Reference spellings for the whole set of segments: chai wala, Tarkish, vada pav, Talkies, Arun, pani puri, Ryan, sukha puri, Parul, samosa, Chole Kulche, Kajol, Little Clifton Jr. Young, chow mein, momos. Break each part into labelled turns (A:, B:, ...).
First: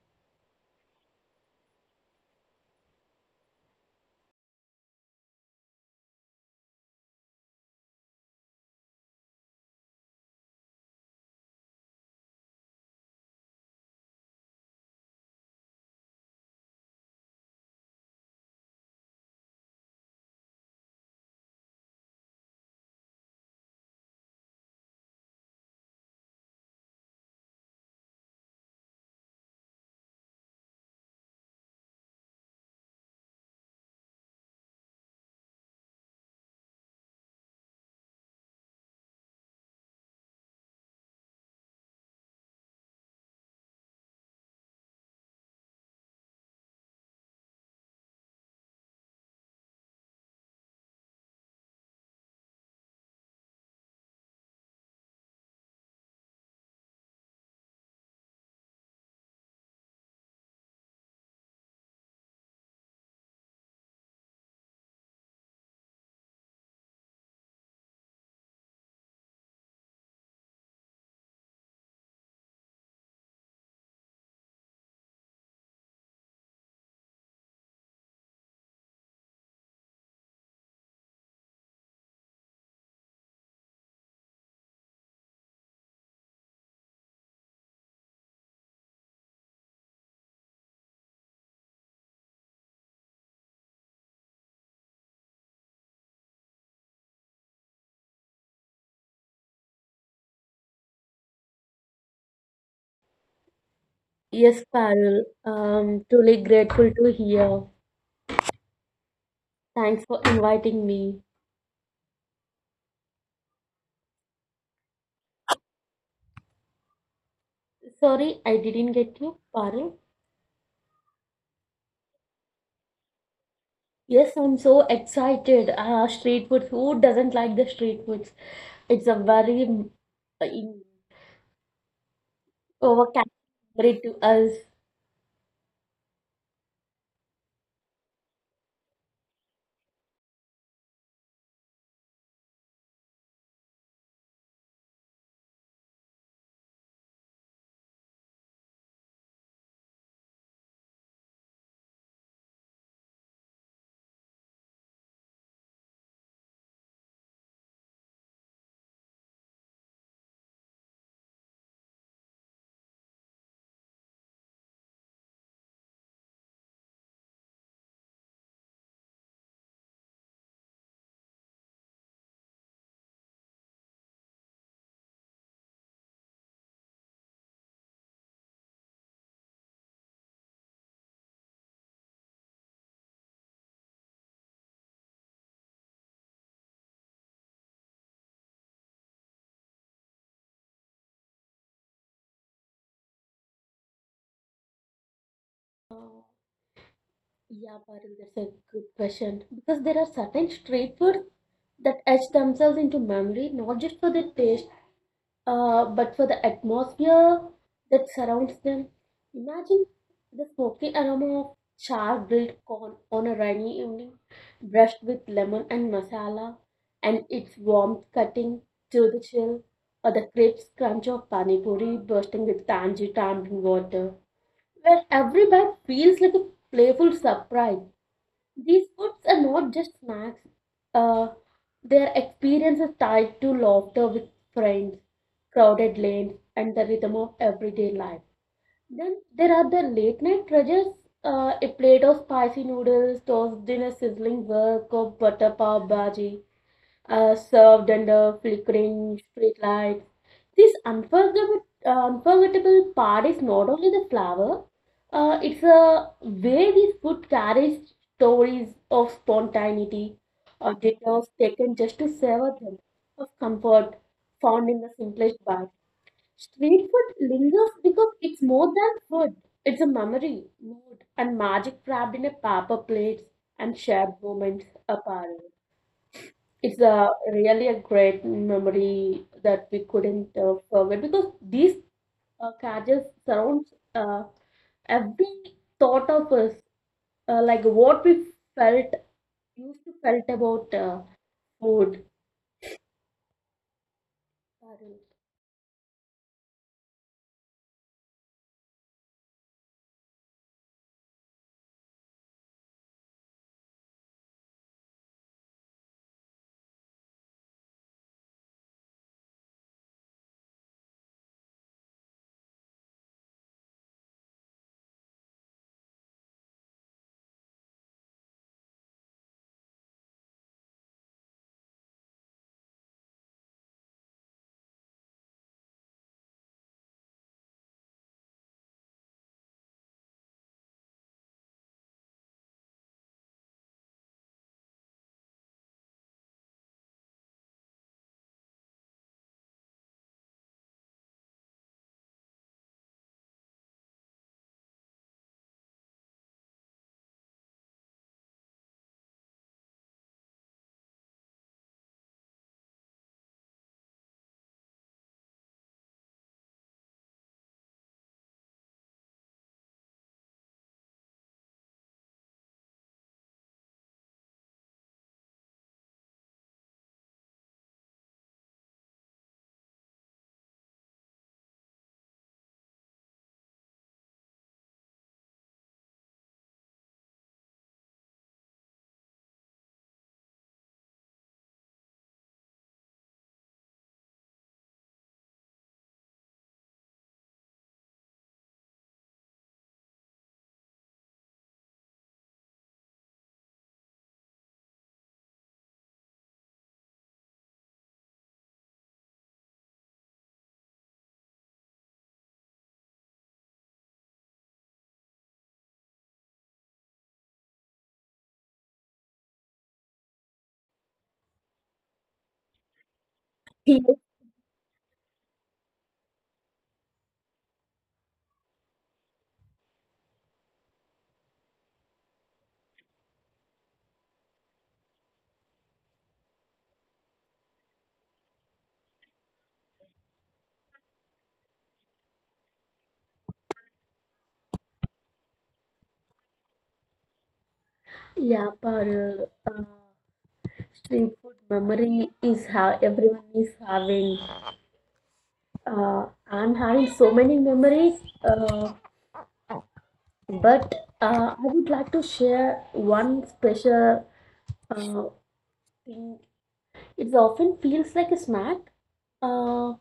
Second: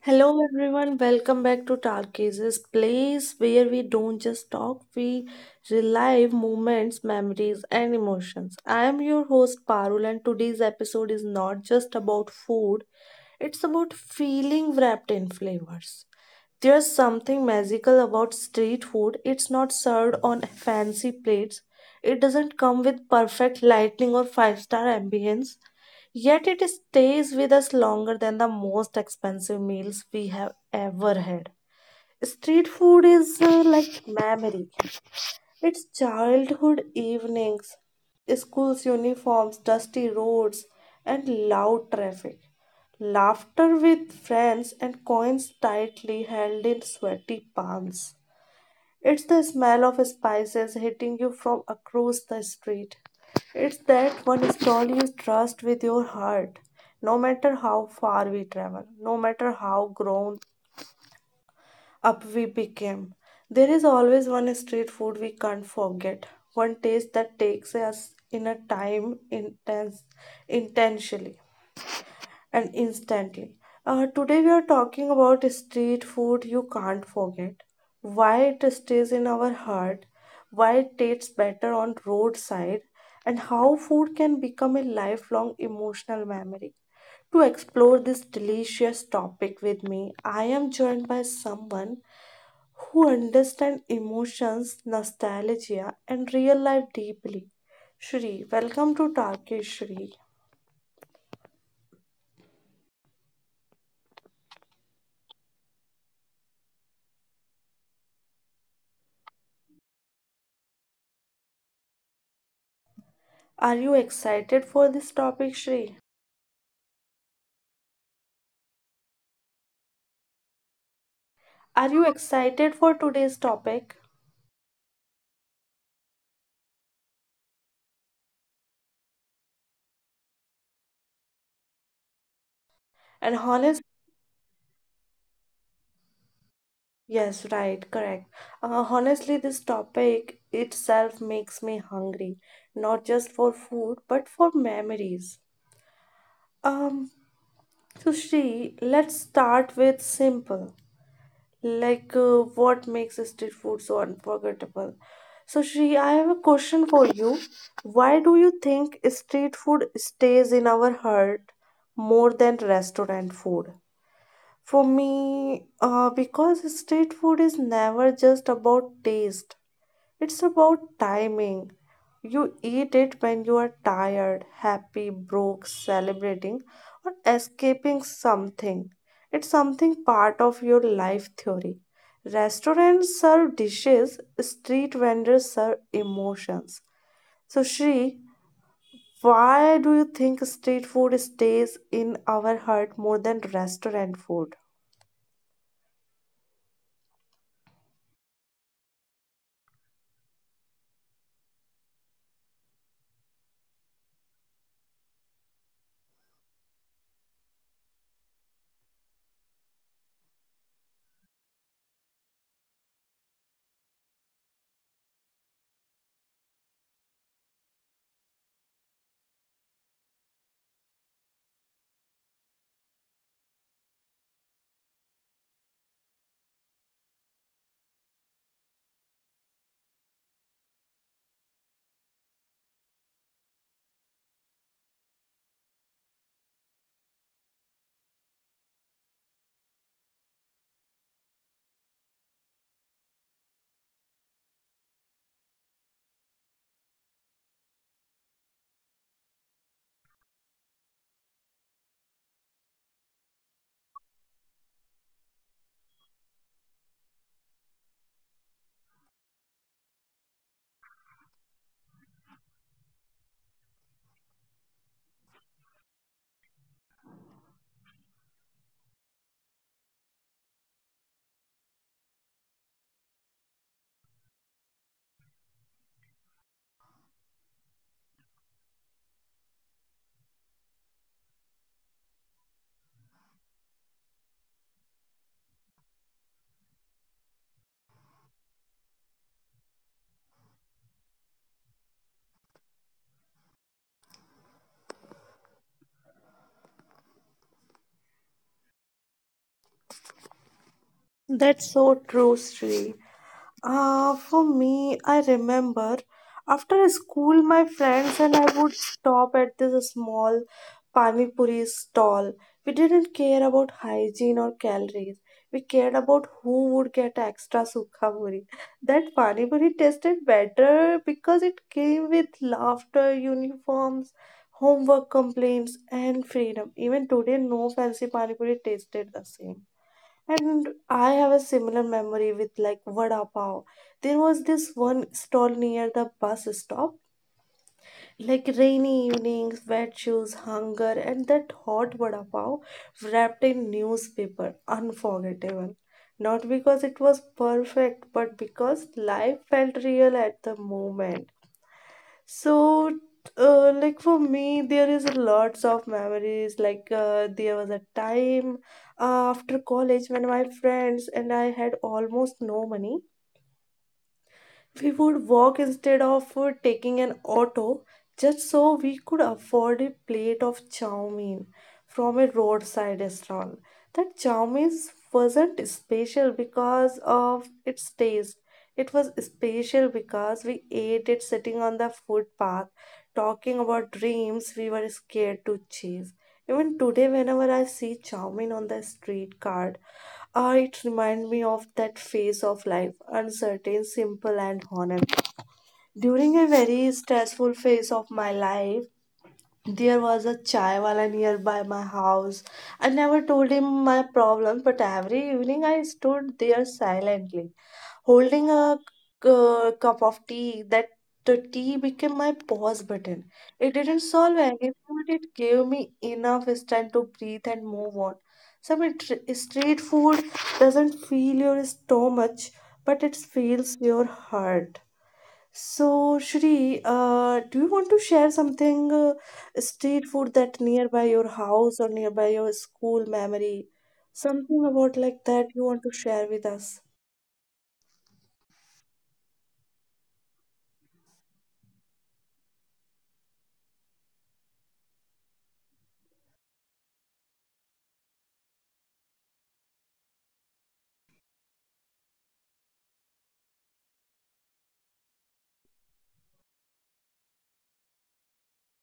A: Hello everyone, welcome back to Talkies, place where we don't just talk, we relive moments, memories, and emotions. I am your host Parul, and today's episode is not just about food, it's about feeling wrapped in flavors. There's something magical about street food. It's not served on fancy plates. It doesn't come with perfect lighting or five-star ambience. Yet it stays with us longer than the most expensive meals we have ever had. Street food is like memory. It's childhood evenings, school's uniforms, dusty roads, and loud traffic. Laughter with friends and coins tightly held in sweaty palms. It's the smell of spices hitting you from across the street. It's that one stall you trust with your heart. No matter how far we travel, no matter how grown up we became, there is always one street food we can't forget. One taste that takes us in a time intense, intentionally and instantly. Today we are talking about street food you can't forget, why it stays in our heart, why it tastes better on roadside, and how food can become a lifelong emotional memory. To explore this delicious topic with me, I am joined by someone who understands emotions, nostalgia, and real life deeply. Shri, welcome to Tarkish Shri.
B: Yes, Parul. Truly grateful to hear. Thanks for inviting me.
A: Are you excited for this topic, Shri?
B: Sorry, I didn't get you, Parul.
A: Are you excited for today's
B: Yes, I'm
A: topic?
B: so excited. Ah, street food. Who doesn't like the street foods? It's a very uh, in- overcategory to
A: And
B: us.
A: honest, yes, right, correct. Honestly, this topic itself makes me hungry, not just for food, but for memories. Um, so Shri, let's start with simple. Like, what makes street food so unforgettable? So, Shri, I have a question for you. Why do you think street food stays in our heart more than restaurant food? For me, because street food is never just about taste. It's about timing. You eat it when you are tired, happy, broke, celebrating, or escaping something. It's something part of your life theory. Restaurants serve dishes, street vendors serve emotions. So, Shri, why do you think street food stays in our heart more than restaurant food?
B: Uh, yeah, Parul, that's a good question. Because there are certain street food that etch themselves into memory, not just for their taste, but for the atmosphere that surrounds them. Imagine the smoky aroma of char grilled corn on a rainy evening, brushed with lemon and masala, and its warmth cutting through the chill, or the crisp crunch of pani puri bursting with tangy tamarind water, where every bite feels like a playful surprise. These foods are not just snacks, uh, they experiences tied to laughter with friends, crowded lanes, and the rhythm of everyday life. Then there are the late night treasures a plate of spicy noodles, tossed in a sizzling wok of butter pav bhaji, served under flickering streetlights. This unforgettable part is not only the flower, it's a way this food carries stories of spontaneity, of detours taken just to savor them, of comfort found in the simplest bite. Street food lingers because it's more than food. It's a memory, mood, and magic wrapped in a paper plate and shared moments apart. It's a really a great memory that we couldn't forget because these carriages surrounds every thought of us, like what we felt used to felt about food. Parul.
A: That's so True, Shri. For me, I remember after school, my friends and I would stop at this small pani puri stall. We didn't care about hygiene or calories. We cared about who would get extra sukha puri. That pani puri tasted better because it came with laughter, uniforms, homework complaints, and freedom. Even today, no fancy pani puri tasted the same. And I have a similar memory with like vada pav. There was this one stall near the bus stop. Like rainy evenings, wet shoes, hunger, and that hot vada pav wrapped in newspaper. Unforgettable. Not because it was perfect, but because life felt real at the moment. So, like for me, there is lots of memories. Like there was a time after college when my friends and I had almost no money. We would walk instead of taking an auto, just so we could afford a plate of chow mein from a roadside restaurant. That chowmein wasn't special because of its taste. It was special because we ate it sitting on the footpath, talking about dreams we were scared to chase. Even today, whenever I see chowmein on the street cart, ah, it reminds me of that phase of life, uncertain, simple, and honest. During a very stressful phase of my life, there was a chai wala nearby my house. I never told him my problem, but every evening I stood there silently, holding a cup of tea. That the tea became my
B: Yes.
A: pause button. It didn't solve anything, but it gave me enough time to breathe and move on. Some street food doesn't feel your stomach, but it feels your heart. So, Shri, do you want to share something street food that nearby your house or nearby your school memory? Something about like that you want to share with us?
B: Yeah, Parul. Street food memory is how everyone is having. Uh, I'm having so many memories, uh, but I would like to share one special. Uh, in- it often feels like a snack. Uh,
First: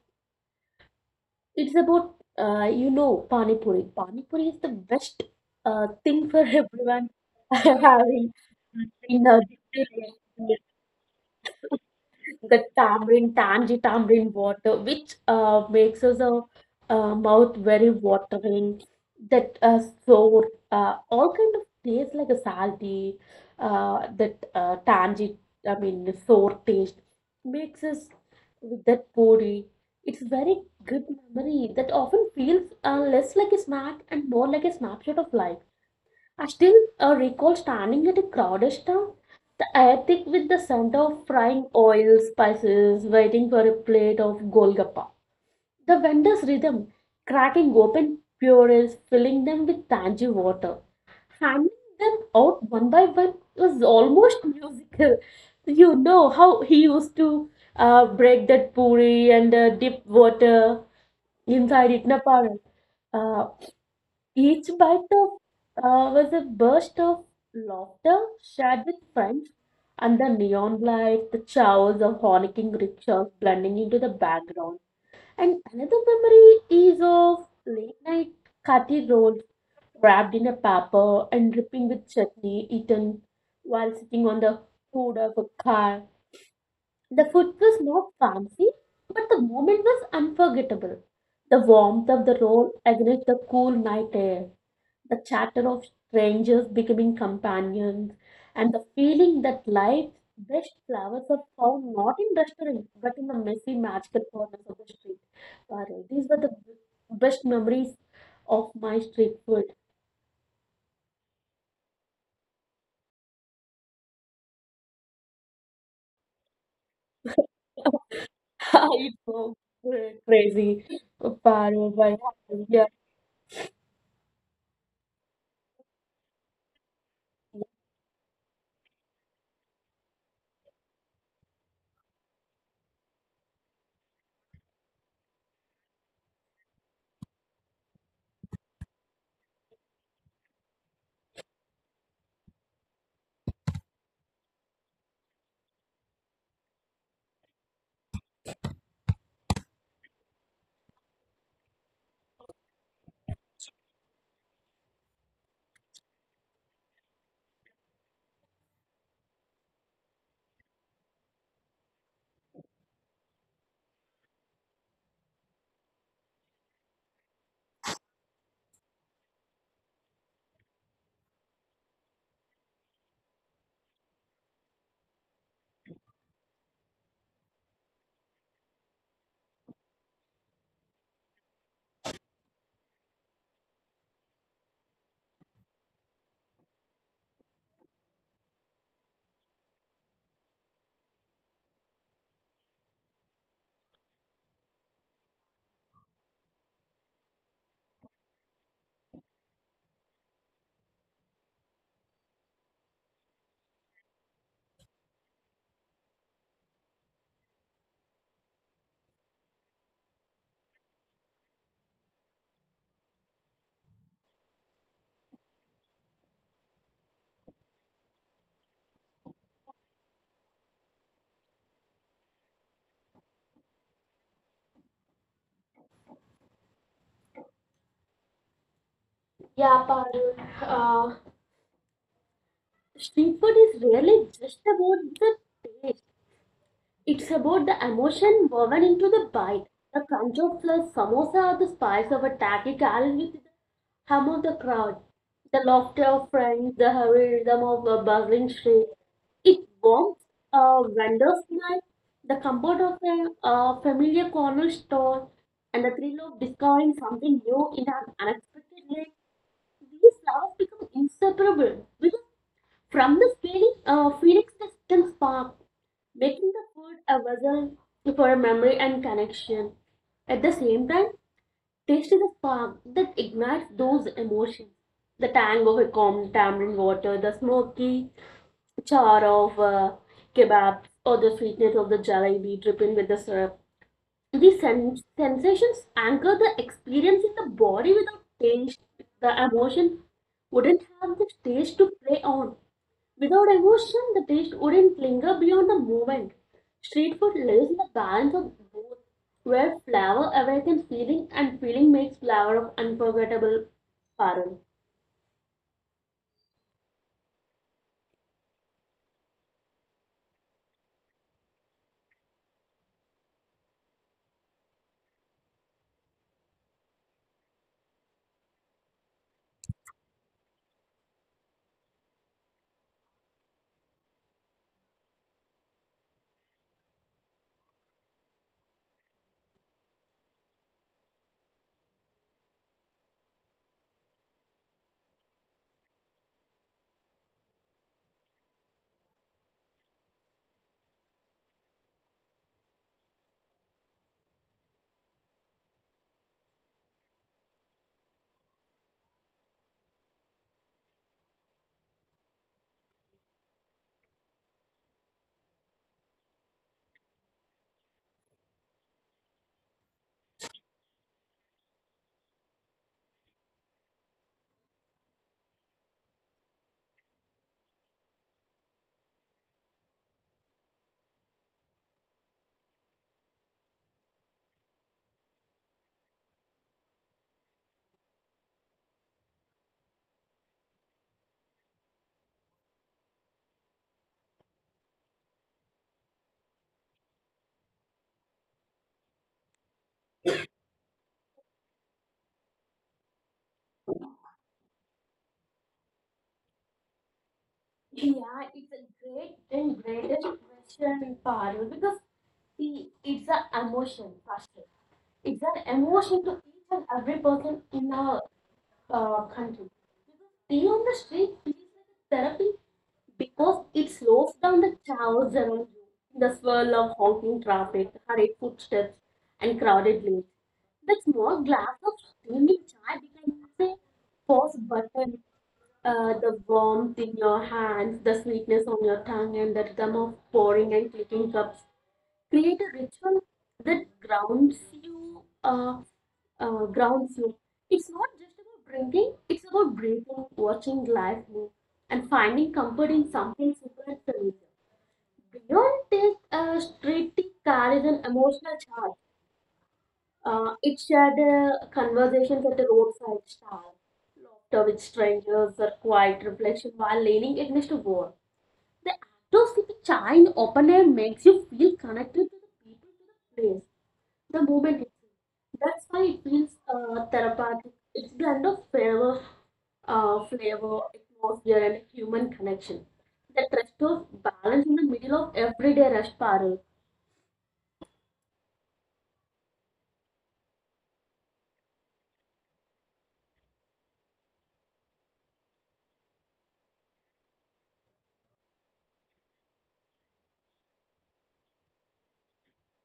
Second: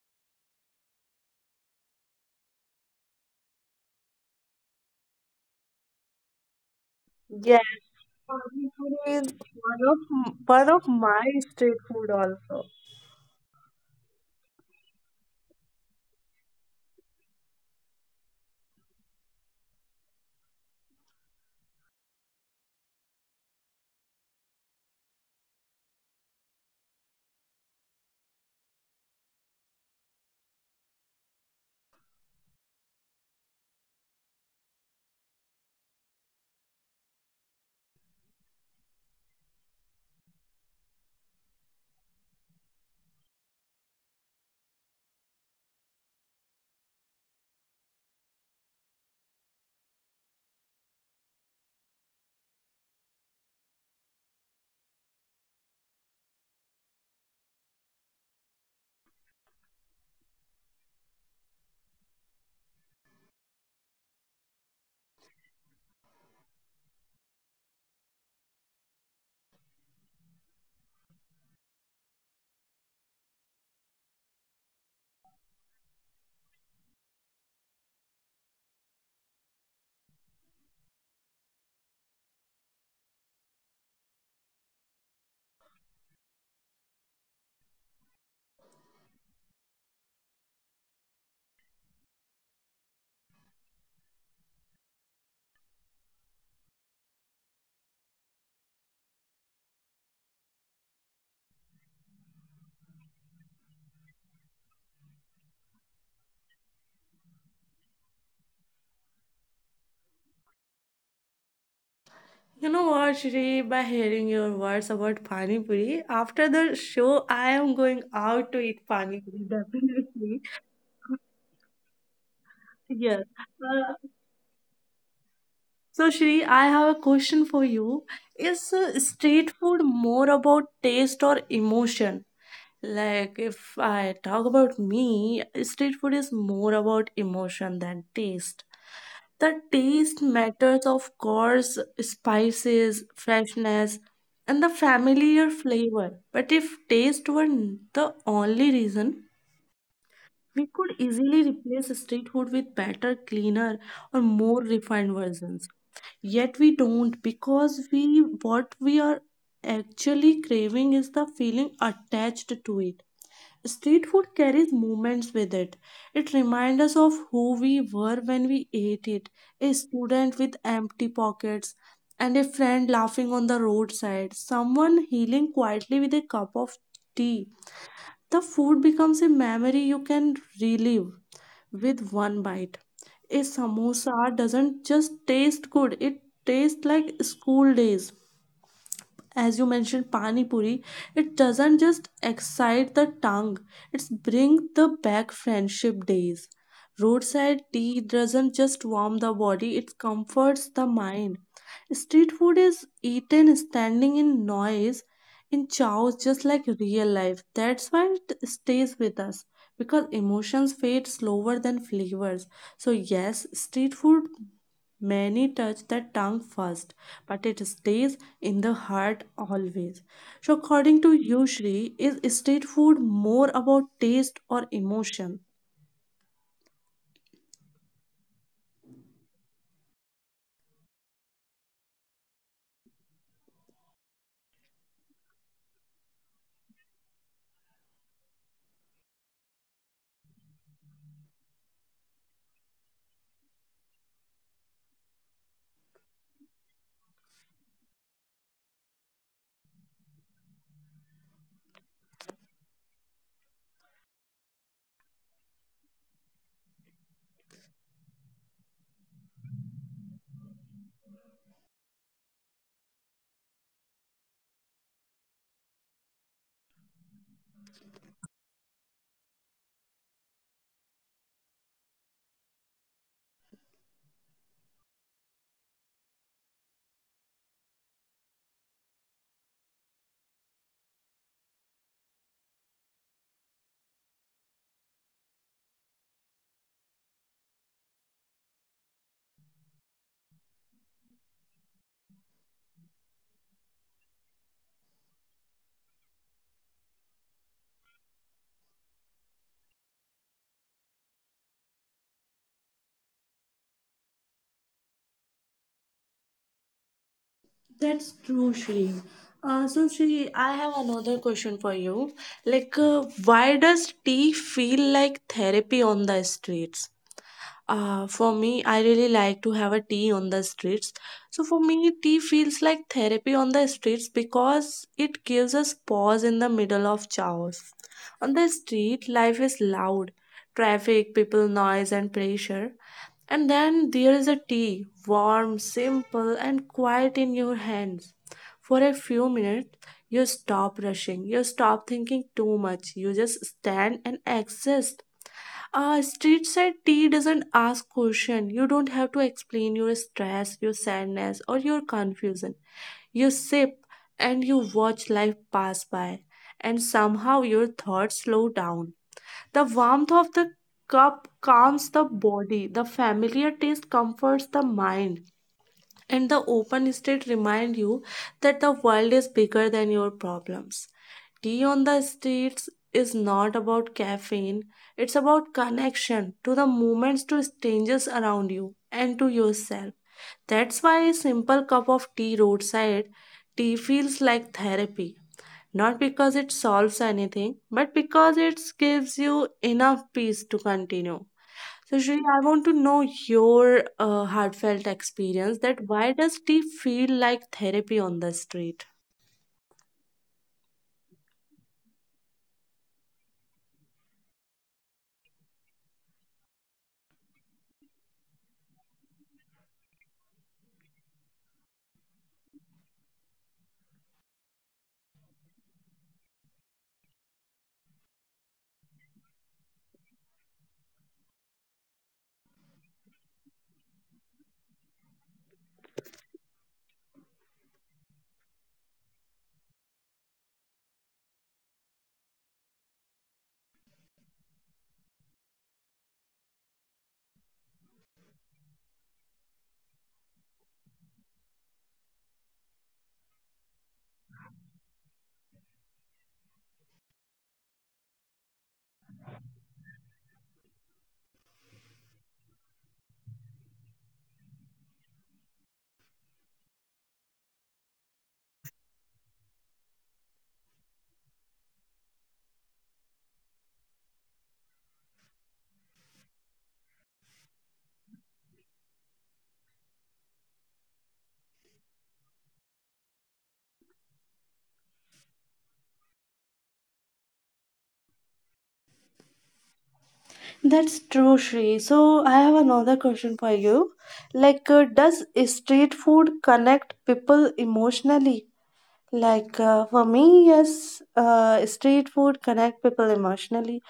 B: it's about, you know, Pani Puri. Pani Puri is the best thing for everyone
A: Yes,
B: having
A: Pani Puri is
B: dinner.
A: one of my street food also.
B: The tamarind, tangy tamarind water, which makes us a mouth very watering. That Sour, all kind of taste like a salty, that tangy, I mean sour taste makes us with that puri. It's very good memory that often feels less like a snack and more like a snapshot of life. I still recall standing at a crowded stall the attic with the scent of frying oil, spices, waiting for a plate of golgappa. The vendor's rhythm, cracking open purees, filling them with tangy water. Handing them out one by one was almost musical. You know how he used to break that puri and dip water inside it in a parat. Each bite of was a burst of laughter shared with friends, and the neon lights, the chows of honking rickshaws blending into the background. And another memory is of late night curry rolls wrapped in a paper and dripping with chutney, eaten while sitting on the hood of a car. The food was not fancy, but the moment was unforgettable. The warmth of the roll against the cool night air, the chatter of strangers becoming companions, and the feeling that life's best flowers are found not in restaurants but in the messy, magical corners of the street. Wow, these were the best memories of my street food.
A: You know what, Shri, by hearing your words about Pani Puri, after the show, I am going out to eat Pani Puri, definitely.
B: It was crazy. Wow,
A: Yes.
B: wow,
A: Uh,
B: yeah.
A: so, Shri, I have a question for you. Is street food more about taste or emotion? Like, if I talk about me, street food is more about emotion than taste. The taste matters, of course, spices, freshness, and the familiar flavor. But if taste were the only reason, we could easily replace street food with better, cleaner, or more refined versions, yet we don't, because we what we are actually craving is the feeling attached to it. Street food carries moments with it. It reminds us of who we were when we ate it, a student with empty pockets and a friend laughing on the roadside, someone healing quietly with a cup of tea. The food becomes a memory you can relive with one bite. A samosa doesn't just taste good, it tastes like school days. As you mentioned pani puri, it doesn't just excite the tongue, it's bring the back friendship days. Roadside tea doesn't just warm the body, it comforts the mind. Street food is eaten standing in noise, in chaos, just like real life. That's why it stays with us, because emotions fade slower than flavors. So yes, street food many touch the tongue first, but it stays in the heart always. So, according to you, Shri, is street food more about taste or emotion?
B: Yeah, Parul. Uh, Street food is really just about the taste. It's about the emotion woven into the bite. The crunch of a samosa or the spice of a tacky carried with the hum of the crowd. The laughter of friends, the hurry rhythm of a bustling street. It warms a vendor's night, the comfort of a familiar corner store, and the thrill of discovering something new in an unexpected way. These lovers become inseparable because from the feeling, phoenix the still spark, making the food a vessel for a memory and connection. At the same time, taste is a spark that ignites those emotions. The tang of a calm tamarind water, the smoky char of kebabs, or the sweetness of the jalebi dripping with the syrup. The sensations anchor the experience in the body without tension. The emotion wouldn't have the stage to play on. Without emotion, the taste wouldn't linger beyond the moment. Street food lives in the balance of both, where flavor awakens feeling and feeling makes flavor of unforgettable pattern.
A: That's true, Shri. So, Shri, I have another question for you. Like, why does tea feel like therapy on the streets? For me, I really like to have a tea on the streets. So for me, tea feels like therapy on the streets because it gives us pause in the middle of chaos. On the street, life is loud, traffic, people noise and pressure. And then there is a tea, warm, simple, and quiet in your hands. For a few minutes, you stop rushing, you stop thinking too much, you just stand and exist. Street side tea doesn't ask question. You don't have to explain your stress, your sadness, or your confusion. You sip and you watch life pass by, and somehow your thoughts slow down. The warmth of the cup calms the body. The familiar taste comforts the mind. And the open state remind you that the world is bigger than your problems. Tea on the streets is not about caffeine, it's about connection to the moments, to strangers around you, and to yourself. That's why a simple cup of tea roadside tea feels like therapy. Not because it solves anything, but because it gives you enough peace to continue. So, Shri, I want to know your heartfelt experience that why does tea feel like therapy on the street?
B: Yeah, it's a great and greatest question, Parul, because see, it's an emotion, first. It's an emotion to each and every person in our country. Because being on the street feels like a therapy because it slows down the chaos around you, the swirl of honking traffic, hurried footsteps, and crowded lanes. That small glass of steaming chai becomes a pause button the warmth in your hands, the sweetness on your tongue, and the rhythm of pouring and clicking cups create a ritual that grounds you. Grounds you. It's not just about drinking; it's about breathing, watching life move, and finding comfort in something super familiar. Beyond this, street tea carries an emotional charge. It shared conversations at a roadside stall, laughter with strangers, or quiet reflection while leaning against a wall. The act of sipping chai in open air makes you feel connected to the people, to the place, the moment itself. That's why it feels therapeutic. It's blend of flavor, flavor, atmosphere, and human connection. The trust of balance in the middle of everyday rush parallel.
A: That's true, Shri. So I have another question for you. Like, does street food connect people emotionally? Like for me, yes, street food connect people emotionally,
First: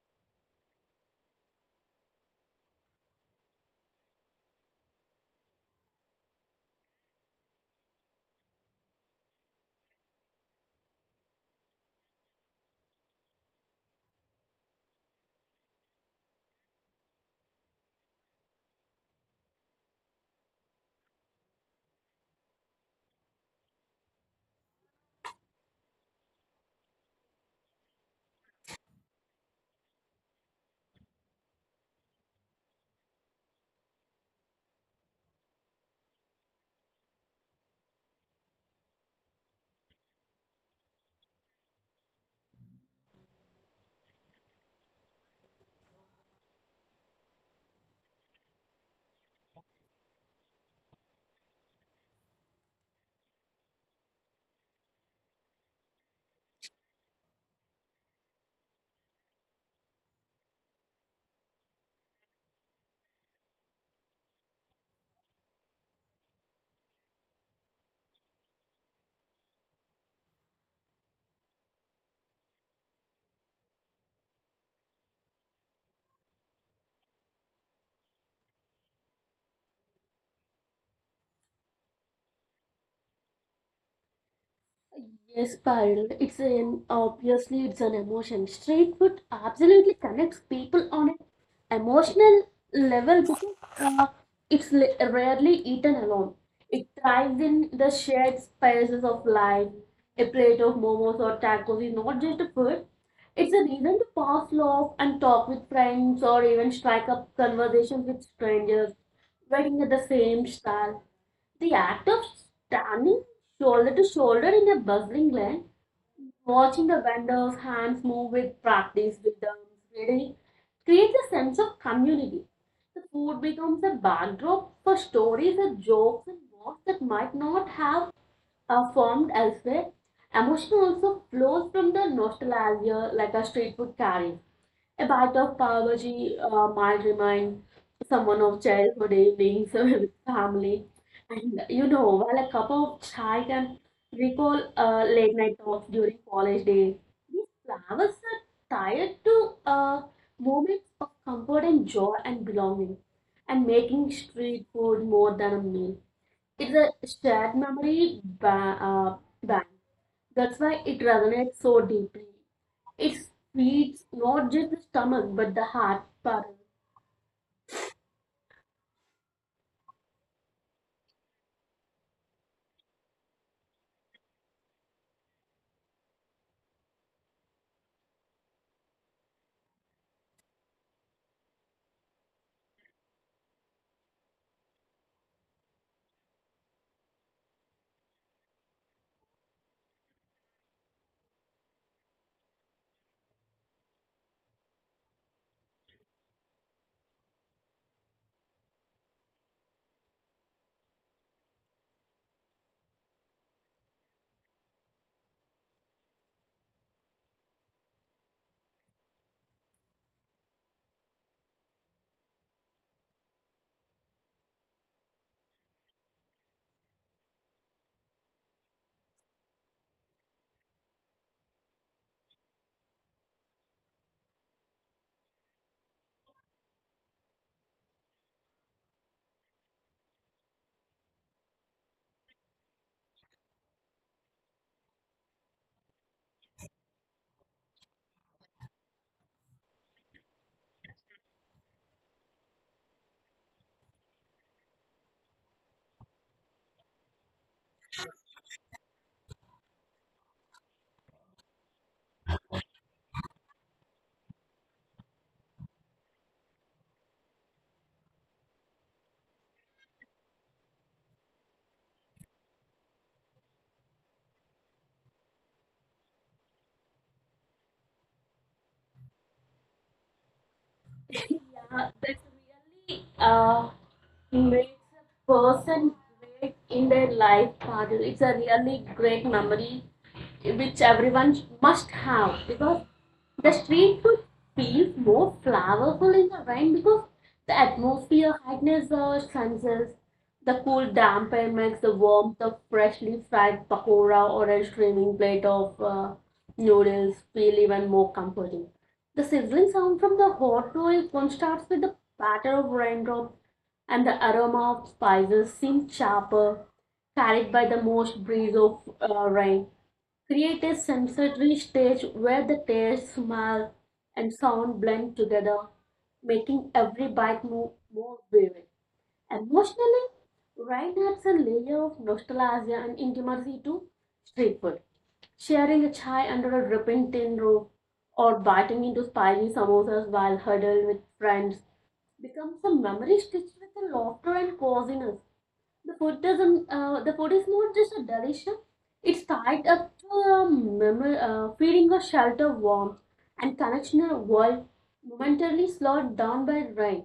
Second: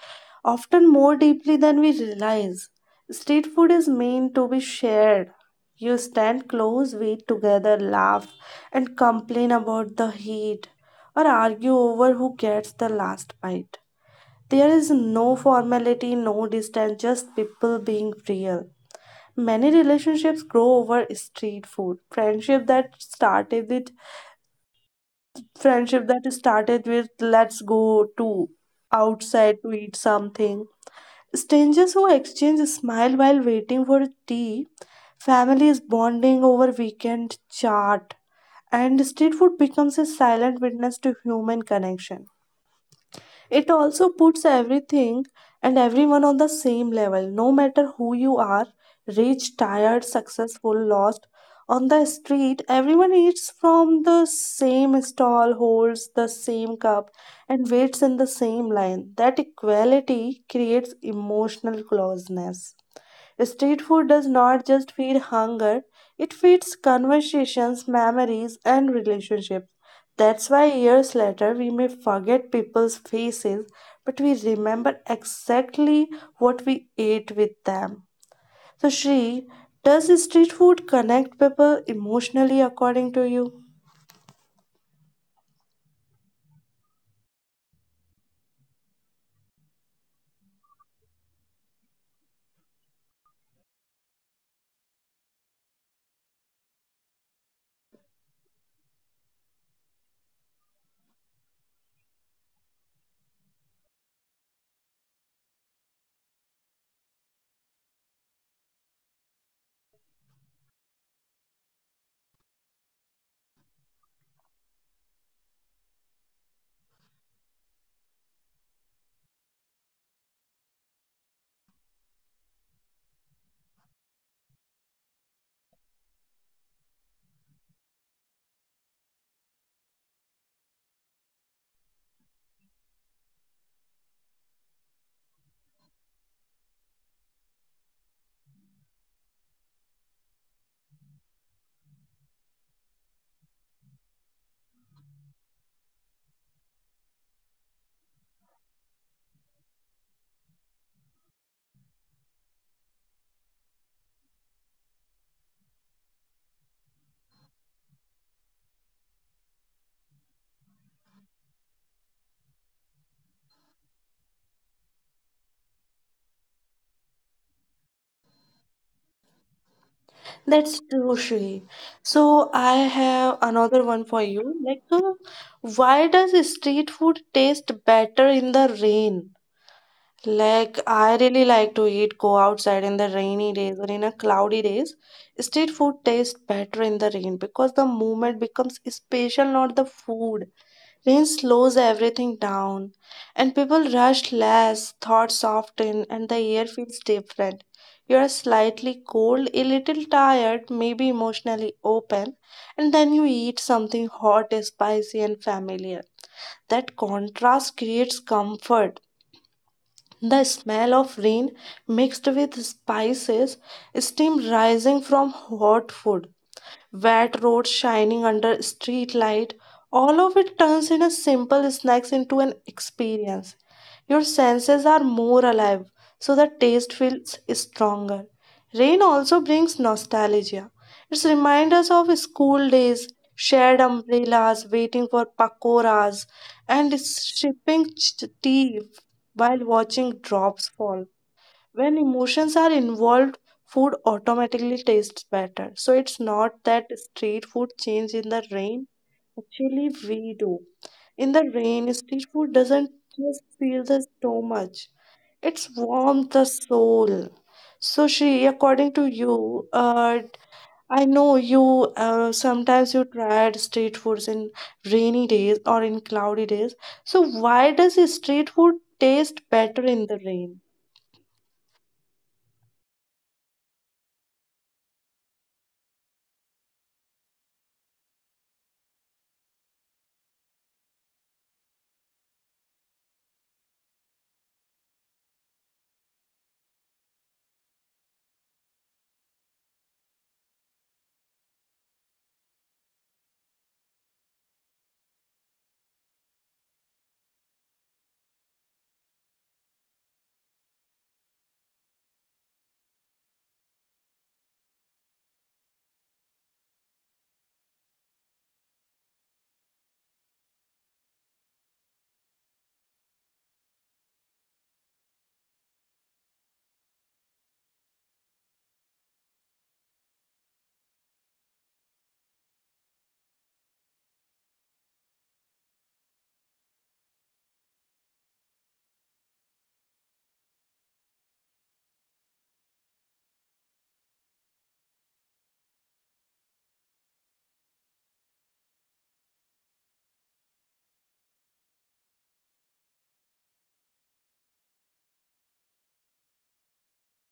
A: often more deeply than we realize. Street food is meant to be shared. You stand close, wait together, laugh, and complain about the heat or argue over who gets the last bite. There is no formality, no distance, just people being real. Many relationships grow over street food. Friendship that started with let's go to outside to eat something, strangers who exchange a smile while waiting for tea, families bonding over weekend chat, and street food becomes a silent witness to human connection. It also puts everything and everyone on the same level, no matter who you are, rich, tired, successful, lost. On the street, everyone eats from the same stall, holds the same cup, and waits in the same line. That equality creates emotional closeness. Street food does not just feed hunger, it feeds conversations, memories, and relationships. That's why years later we may forget people's faces, but we remember exactly what we ate with them. So, Shri, does street food connect people emotionally according to you?
B: Yes, Parul. It's an obviously it's an emotion. Street food absolutely connects people on an emotional level because uh, it's li- rarely eaten alone. It thrives in the shared spaces of life. A plate of momos or tacos is not just a food; it's a reason to pass love and talk with friends or even strike up conversations with strangers, waiting at the same stall. The act of standing shoulder to shoulder in a bustling lane, watching the vendors' hands move with practice, rhythm, reading, creates a sense of community. The food becomes a backdrop for stories and jokes and words that might not have formed elsewhere. Emotion also flows from the nostalgia like a street food carries. A bite of pav bhaji might remind someone of childhood evenings with family. And you know, while a cup of chai can recall late night talks during college days, these flowers are tied to uh, moments of comfort and joy and belonging, and making street food more than a meal. It's a shared memory bank. That's why it resonates so deeply it feeds not just the stomach but the heart. Parul.
A: That's true, Shri. So, I have another one for you. Like, why does street food taste better in the rain? Like, I really like to eat go outside in the rainy days or in a cloudy days. Street food tastes better in the rain because the moment becomes special, not the food. Rain slows everything down, and people rush less, thoughts soften, and the air feels different. You are slightly cold, a little tired, maybe emotionally open, and then you eat something hot, spicy, and familiar. That contrast creates comfort, the smell of rain mixed with spices, steam rising from hot food, wet roads shining under street light. All of it turns in a simple snacks into an experience. Your senses are more alive, so the taste feels stronger. Rain also brings nostalgia. It reminds us of school days, shared umbrellas, waiting for pakoras, and sipping tea while watching drops fall. When emotions are involved, food automatically tastes better. So it's not that street food change in the rain, actually we do. In the rain, street food doesn't just feel the stomach, it's warms the soul. So, she, according to you, uh, I know you, sometimes you tried street foods in rainy days or in cloudy days, so why does street food taste better in the rain?
B: Yeah, that's really makes a person great in their life. Kajol. It's a really great memory which everyone must have because the street food feels more flavorful in the rain because the atmosphere heightens the senses. The cool damp air makes the warmth of freshly fried pakora or a steaming plate of noodles feel even more comforting. The sizzling sound from the hot oil contrasts with the patter of raindrops and the aroma of spices seemed sharper, carried by the moist breeze of rain. Create a sensory stage where the taste, smell, and sound blend together, making every bite more vivid. Emotionally, Ryan adds a layer of nostalgia and intimacy to street food. Sharing a chai under a dripping tin roof or biting into spicy samosas while huddled with friends becomes a memory stitched with the laughter and coziness. The food doesn't. The food is not just a delicious. It's tied up to a memory, feeling of shelter, warmth, and connection in a world momentarily slowed down by rain.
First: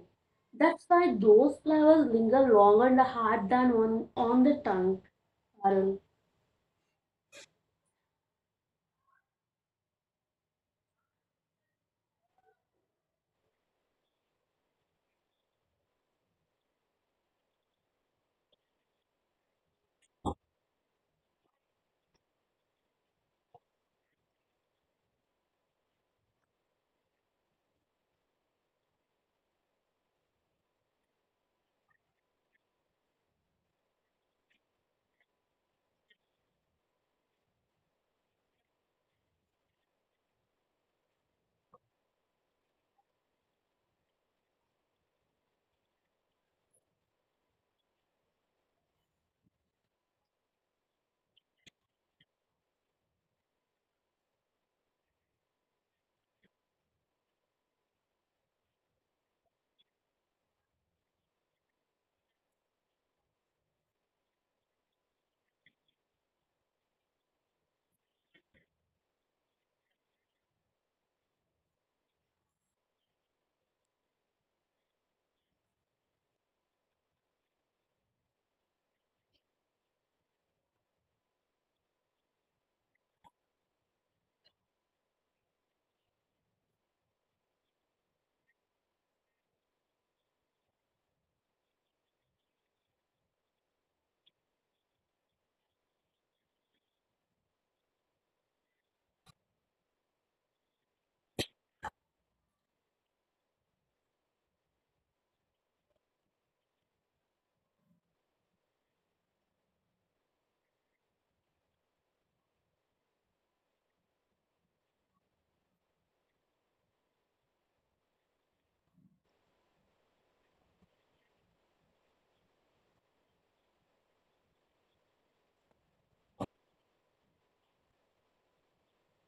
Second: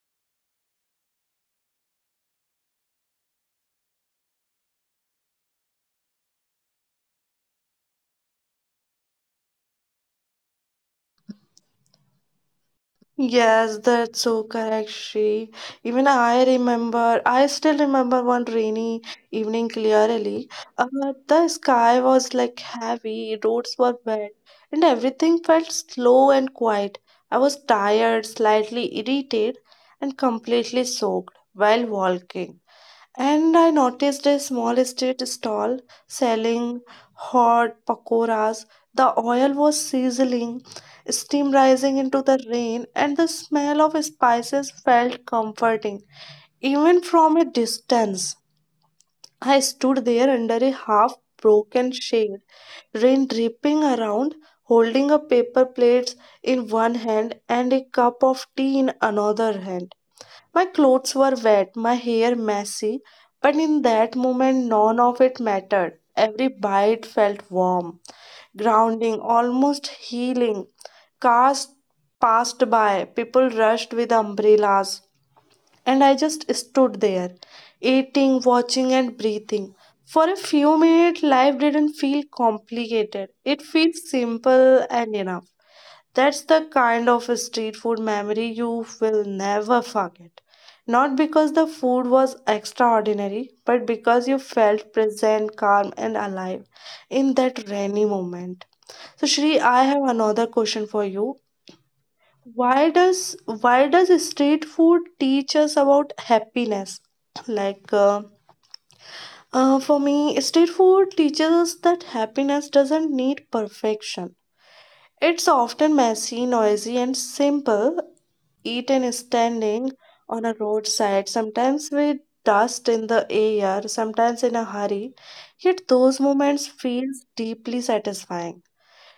B: That's why those flowers linger longer in the heart than on the tongue. Arun.
A: Yes, that's so correct, Shri. Even I remember, I still remember one rainy evening clearly. Uh, the sky was like heavy, roads were wet, and everything felt slow and quiet. I was tired, slightly irritated, and completely soaked while walking, and I noticed a small street stall selling hot pakoras. The oil was sizzling, steam rising into the rain, and the smell of spices felt comforting, even from a distance. I stood there under a half broken shade, rain dripping around, holding a paper plate in one hand and a cup of tea in another hand. My clothes were wet, my hair messy, but in that moment, none of it mattered. Every bite felt warm, grounding, almost healing. Cars passed by, people rushed with umbrellas, and I just stood there, eating, watching, and breathing. For a few minutes, life didn't feel complicated. It feels simple and enough. That's the kind of a street food memory you will never forget. Not because the food was extraordinary, but because you felt present, calm, and alive in that rainy moment. So, Shri, I have another question for you. Why does street food teach us about happiness? Like, for me, street food teaches us that happiness doesn't need perfection. It's often messy, noisy, and simple, eaten standing on a roadside, sometimes with dust in the air, sometimes in a hurry. Yet those moments feels deeply satisfying.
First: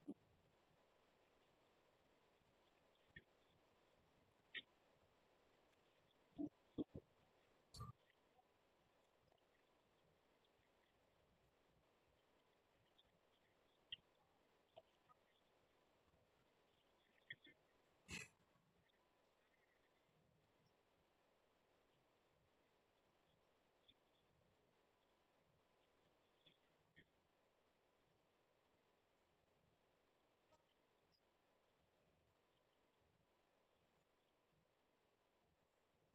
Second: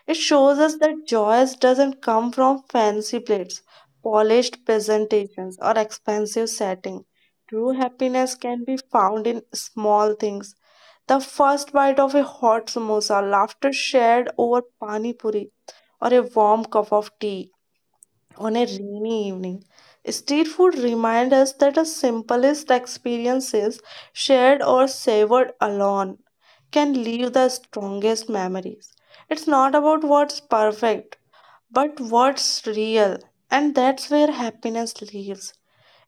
A: It shows us that joy doesn't come from fancy plates, polished presentations, or expensive setting. True happiness can be found in small things. The first bite of a hot samosa, laughter shared over pani puri, or a warm cup of tea on a rainy evening. Street food reminds us that the simplest experiences, shared or savored alone, can leave the strongest memories. It's not about what's perfect, but what's real, and that's where happiness lives.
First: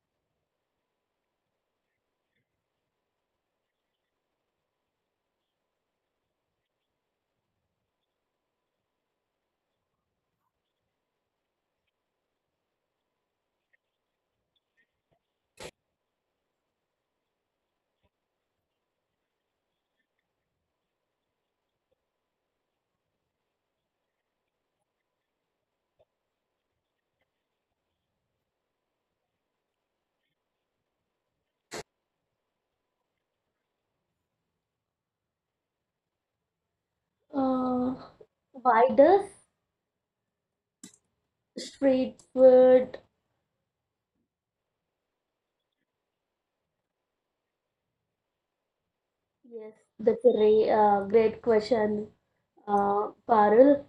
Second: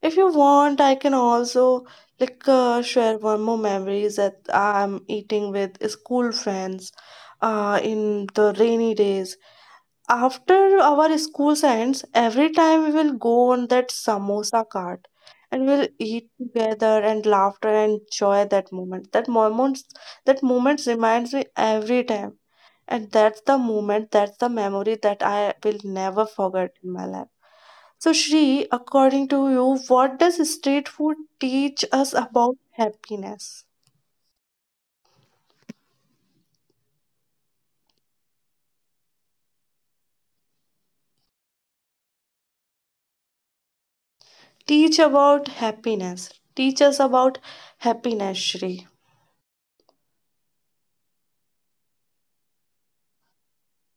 A: If you want, I can also like share one more memories that I'm eating with school friends in the rainy days after our school ends. Every time we will go on that samosa cart and we'll eat together and laughter and enjoy that moment. That moment reminds me every time. And that's the moment, that's the memory that I will never forget in my life. So, Shri, according to you, what does street food teach us about happiness?
B: Uh, why does street food?
A: Teach about happiness. Teach us about happiness, Shri.
B: Yes, that's a great question, Parul.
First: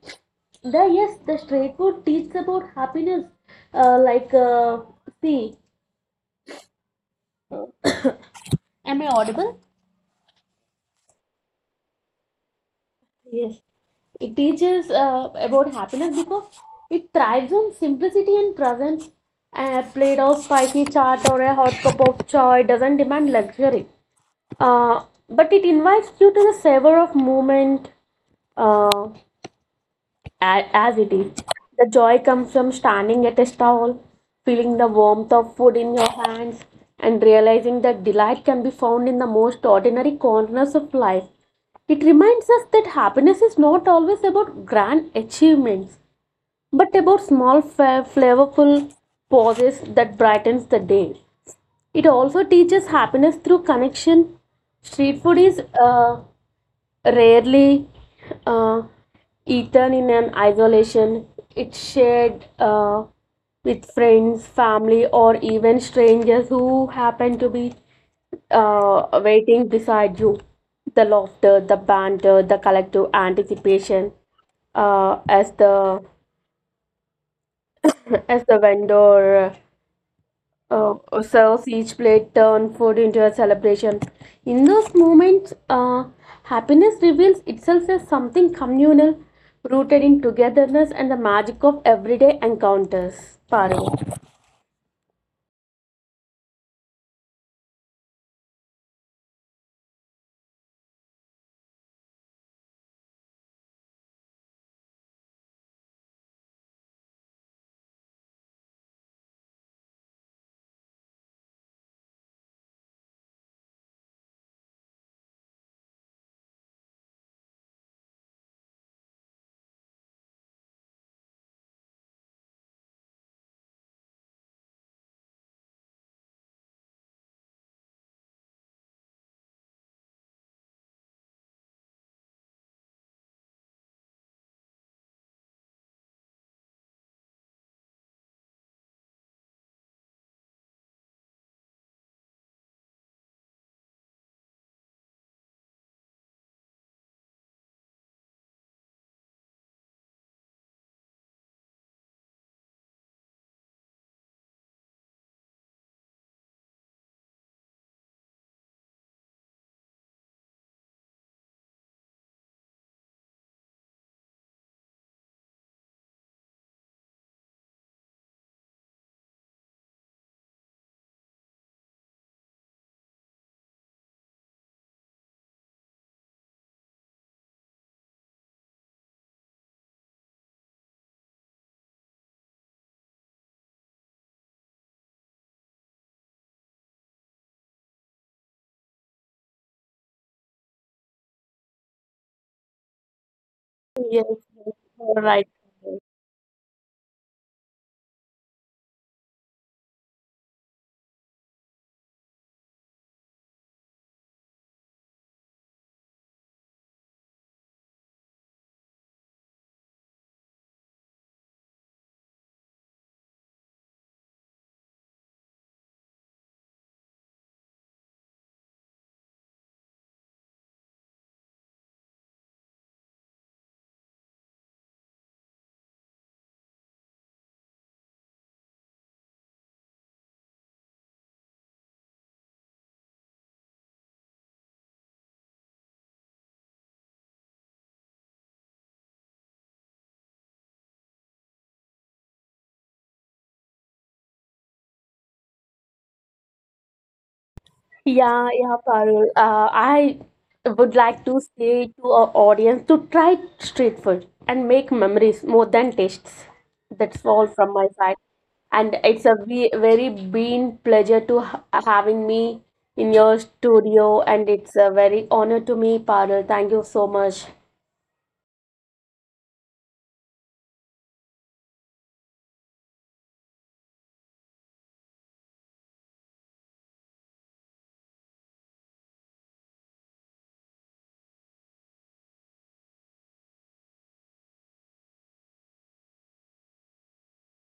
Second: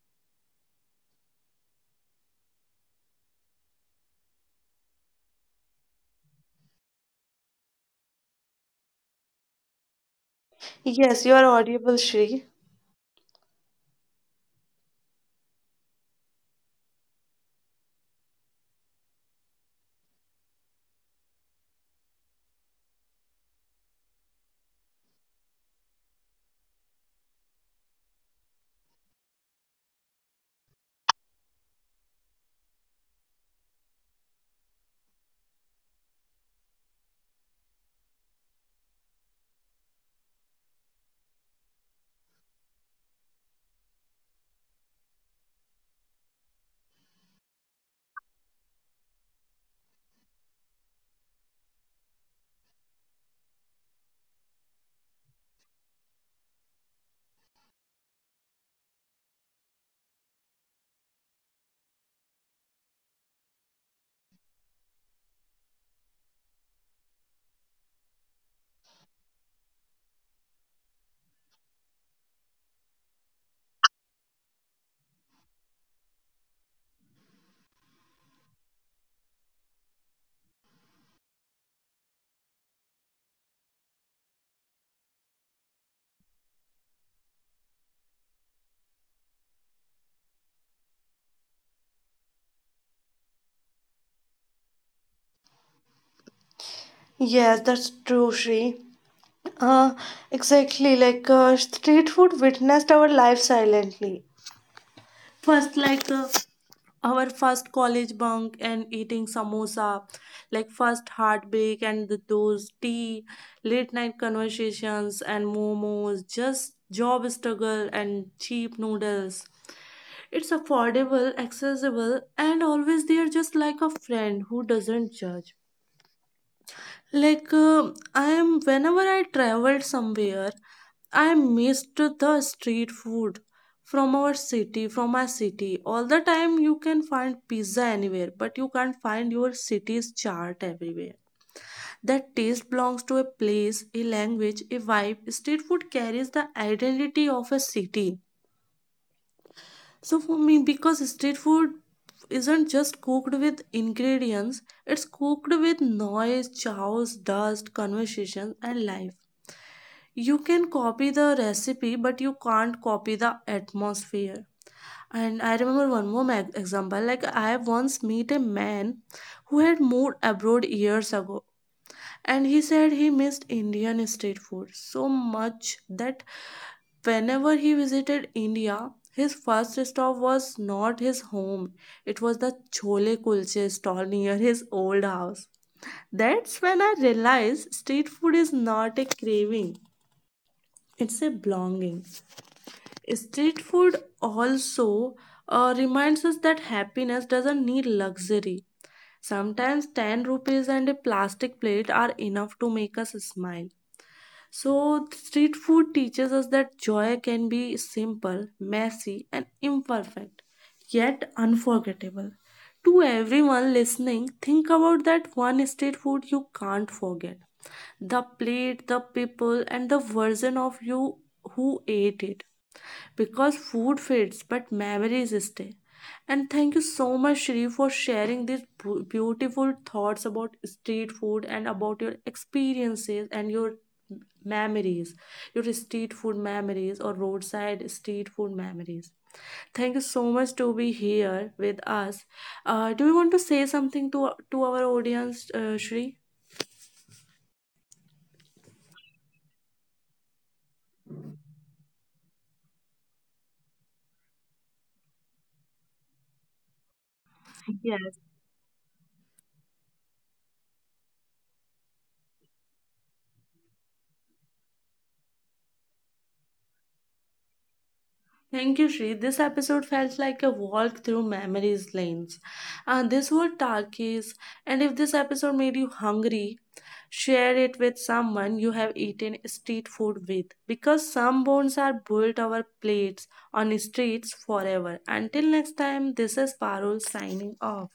B: The yes, the street food teaches about happiness. Like, see, am I audible?
A: Yes, you are audible, Shri.
B: Yes, it teaches about happiness because it thrives on simplicity and presence. A plate of spicy chaat or a hot cup of chai doesn't demand luxury, uh, but it invites you to the savor of moment. Uh, as it is. The joy comes from standing at a stall, feeling the warmth of food in your hands, and realizing that delight can be found in the most ordinary corners of life. It reminds us that happiness is not always about grand achievements, but about small, flavorful pauses that brightens the day. It also teaches happiness through connection. Street food is rarely uh, eaten in an isolation. It's shared with friends, family, or even strangers who happen to be waiting beside you. The laughter, the banter, the collective anticipation as the as the vendor uh, serves each plate, turn food into a celebration. In those moments, happiness reveals itself as something communal, rooted in togetherness and the magic of everyday encounters. Parul.
A: Yes, that's true, Shri. Uh, exactly, like street food witnessed our life silently. First, like our first college bunk and eating samosa, like first heartbreak and the, those tea, late night conversations and momos, just job struggle and cheap noodles. It's affordable, accessible, and always there just like a friend who doesn't judge. Like I am whenever I traveled somewhere, I missed the street food from our city, from my city. All the time you can find pizza anywhere, but you can't find your city's chart everywhere. That taste belongs to a place, a language, a vibe. Street food carries the identity of a city. So for me, because street food isn't just cooked with ingredients, it's cooked with noise, chaos, dust, conversations, and life. You can copy the recipe, but you can't copy the atmosphere. And I remember one more example. Like I once meet a man who had moved abroad years ago and he said he missed Indian street food so much that whenever he visited India, his first stop was not his home, it was the Chole Kulche stall near his old house. That's when I realized street food is not a craving, it's a belonging. Street
B: Yes,
A: food
B: you're right.
A: also reminds us that happiness doesn't need luxury. Sometimes 10 rupees and a plastic plate are enough to make us smile. So, street food teaches us that joy can be simple, messy, and imperfect, yet unforgettable. To everyone listening, think about that one street food you can't forget, the plate, the people, and the version of you who ate it, because food fades but memories stay. And thank you so much, Shri, for sharing these beautiful thoughts about street food and about your experiences and your memories, your street food memories or roadside street food memories. Thank you so much to be here with us. Do you want to say something to our audience, Shri?
B: Yeah, yeah, Parul. I would like to say to our audience to try street food and make memories more than tastes. That's all from
A: Yeah.
B: my side. And it's a very been pleasure to ha having me in your studio, and it's a very honor to me, Parul. Thank you so much.
A: Thank you, Shri. This episode felt like a walk through memories lanes. This were talkies, and if this episode made you hungry, share it with someone you have eaten street food with, because some bones are built our plates on streets forever. Until next time, this is Parul signing off.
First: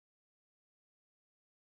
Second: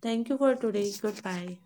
A: Thank you for today. Goodbye.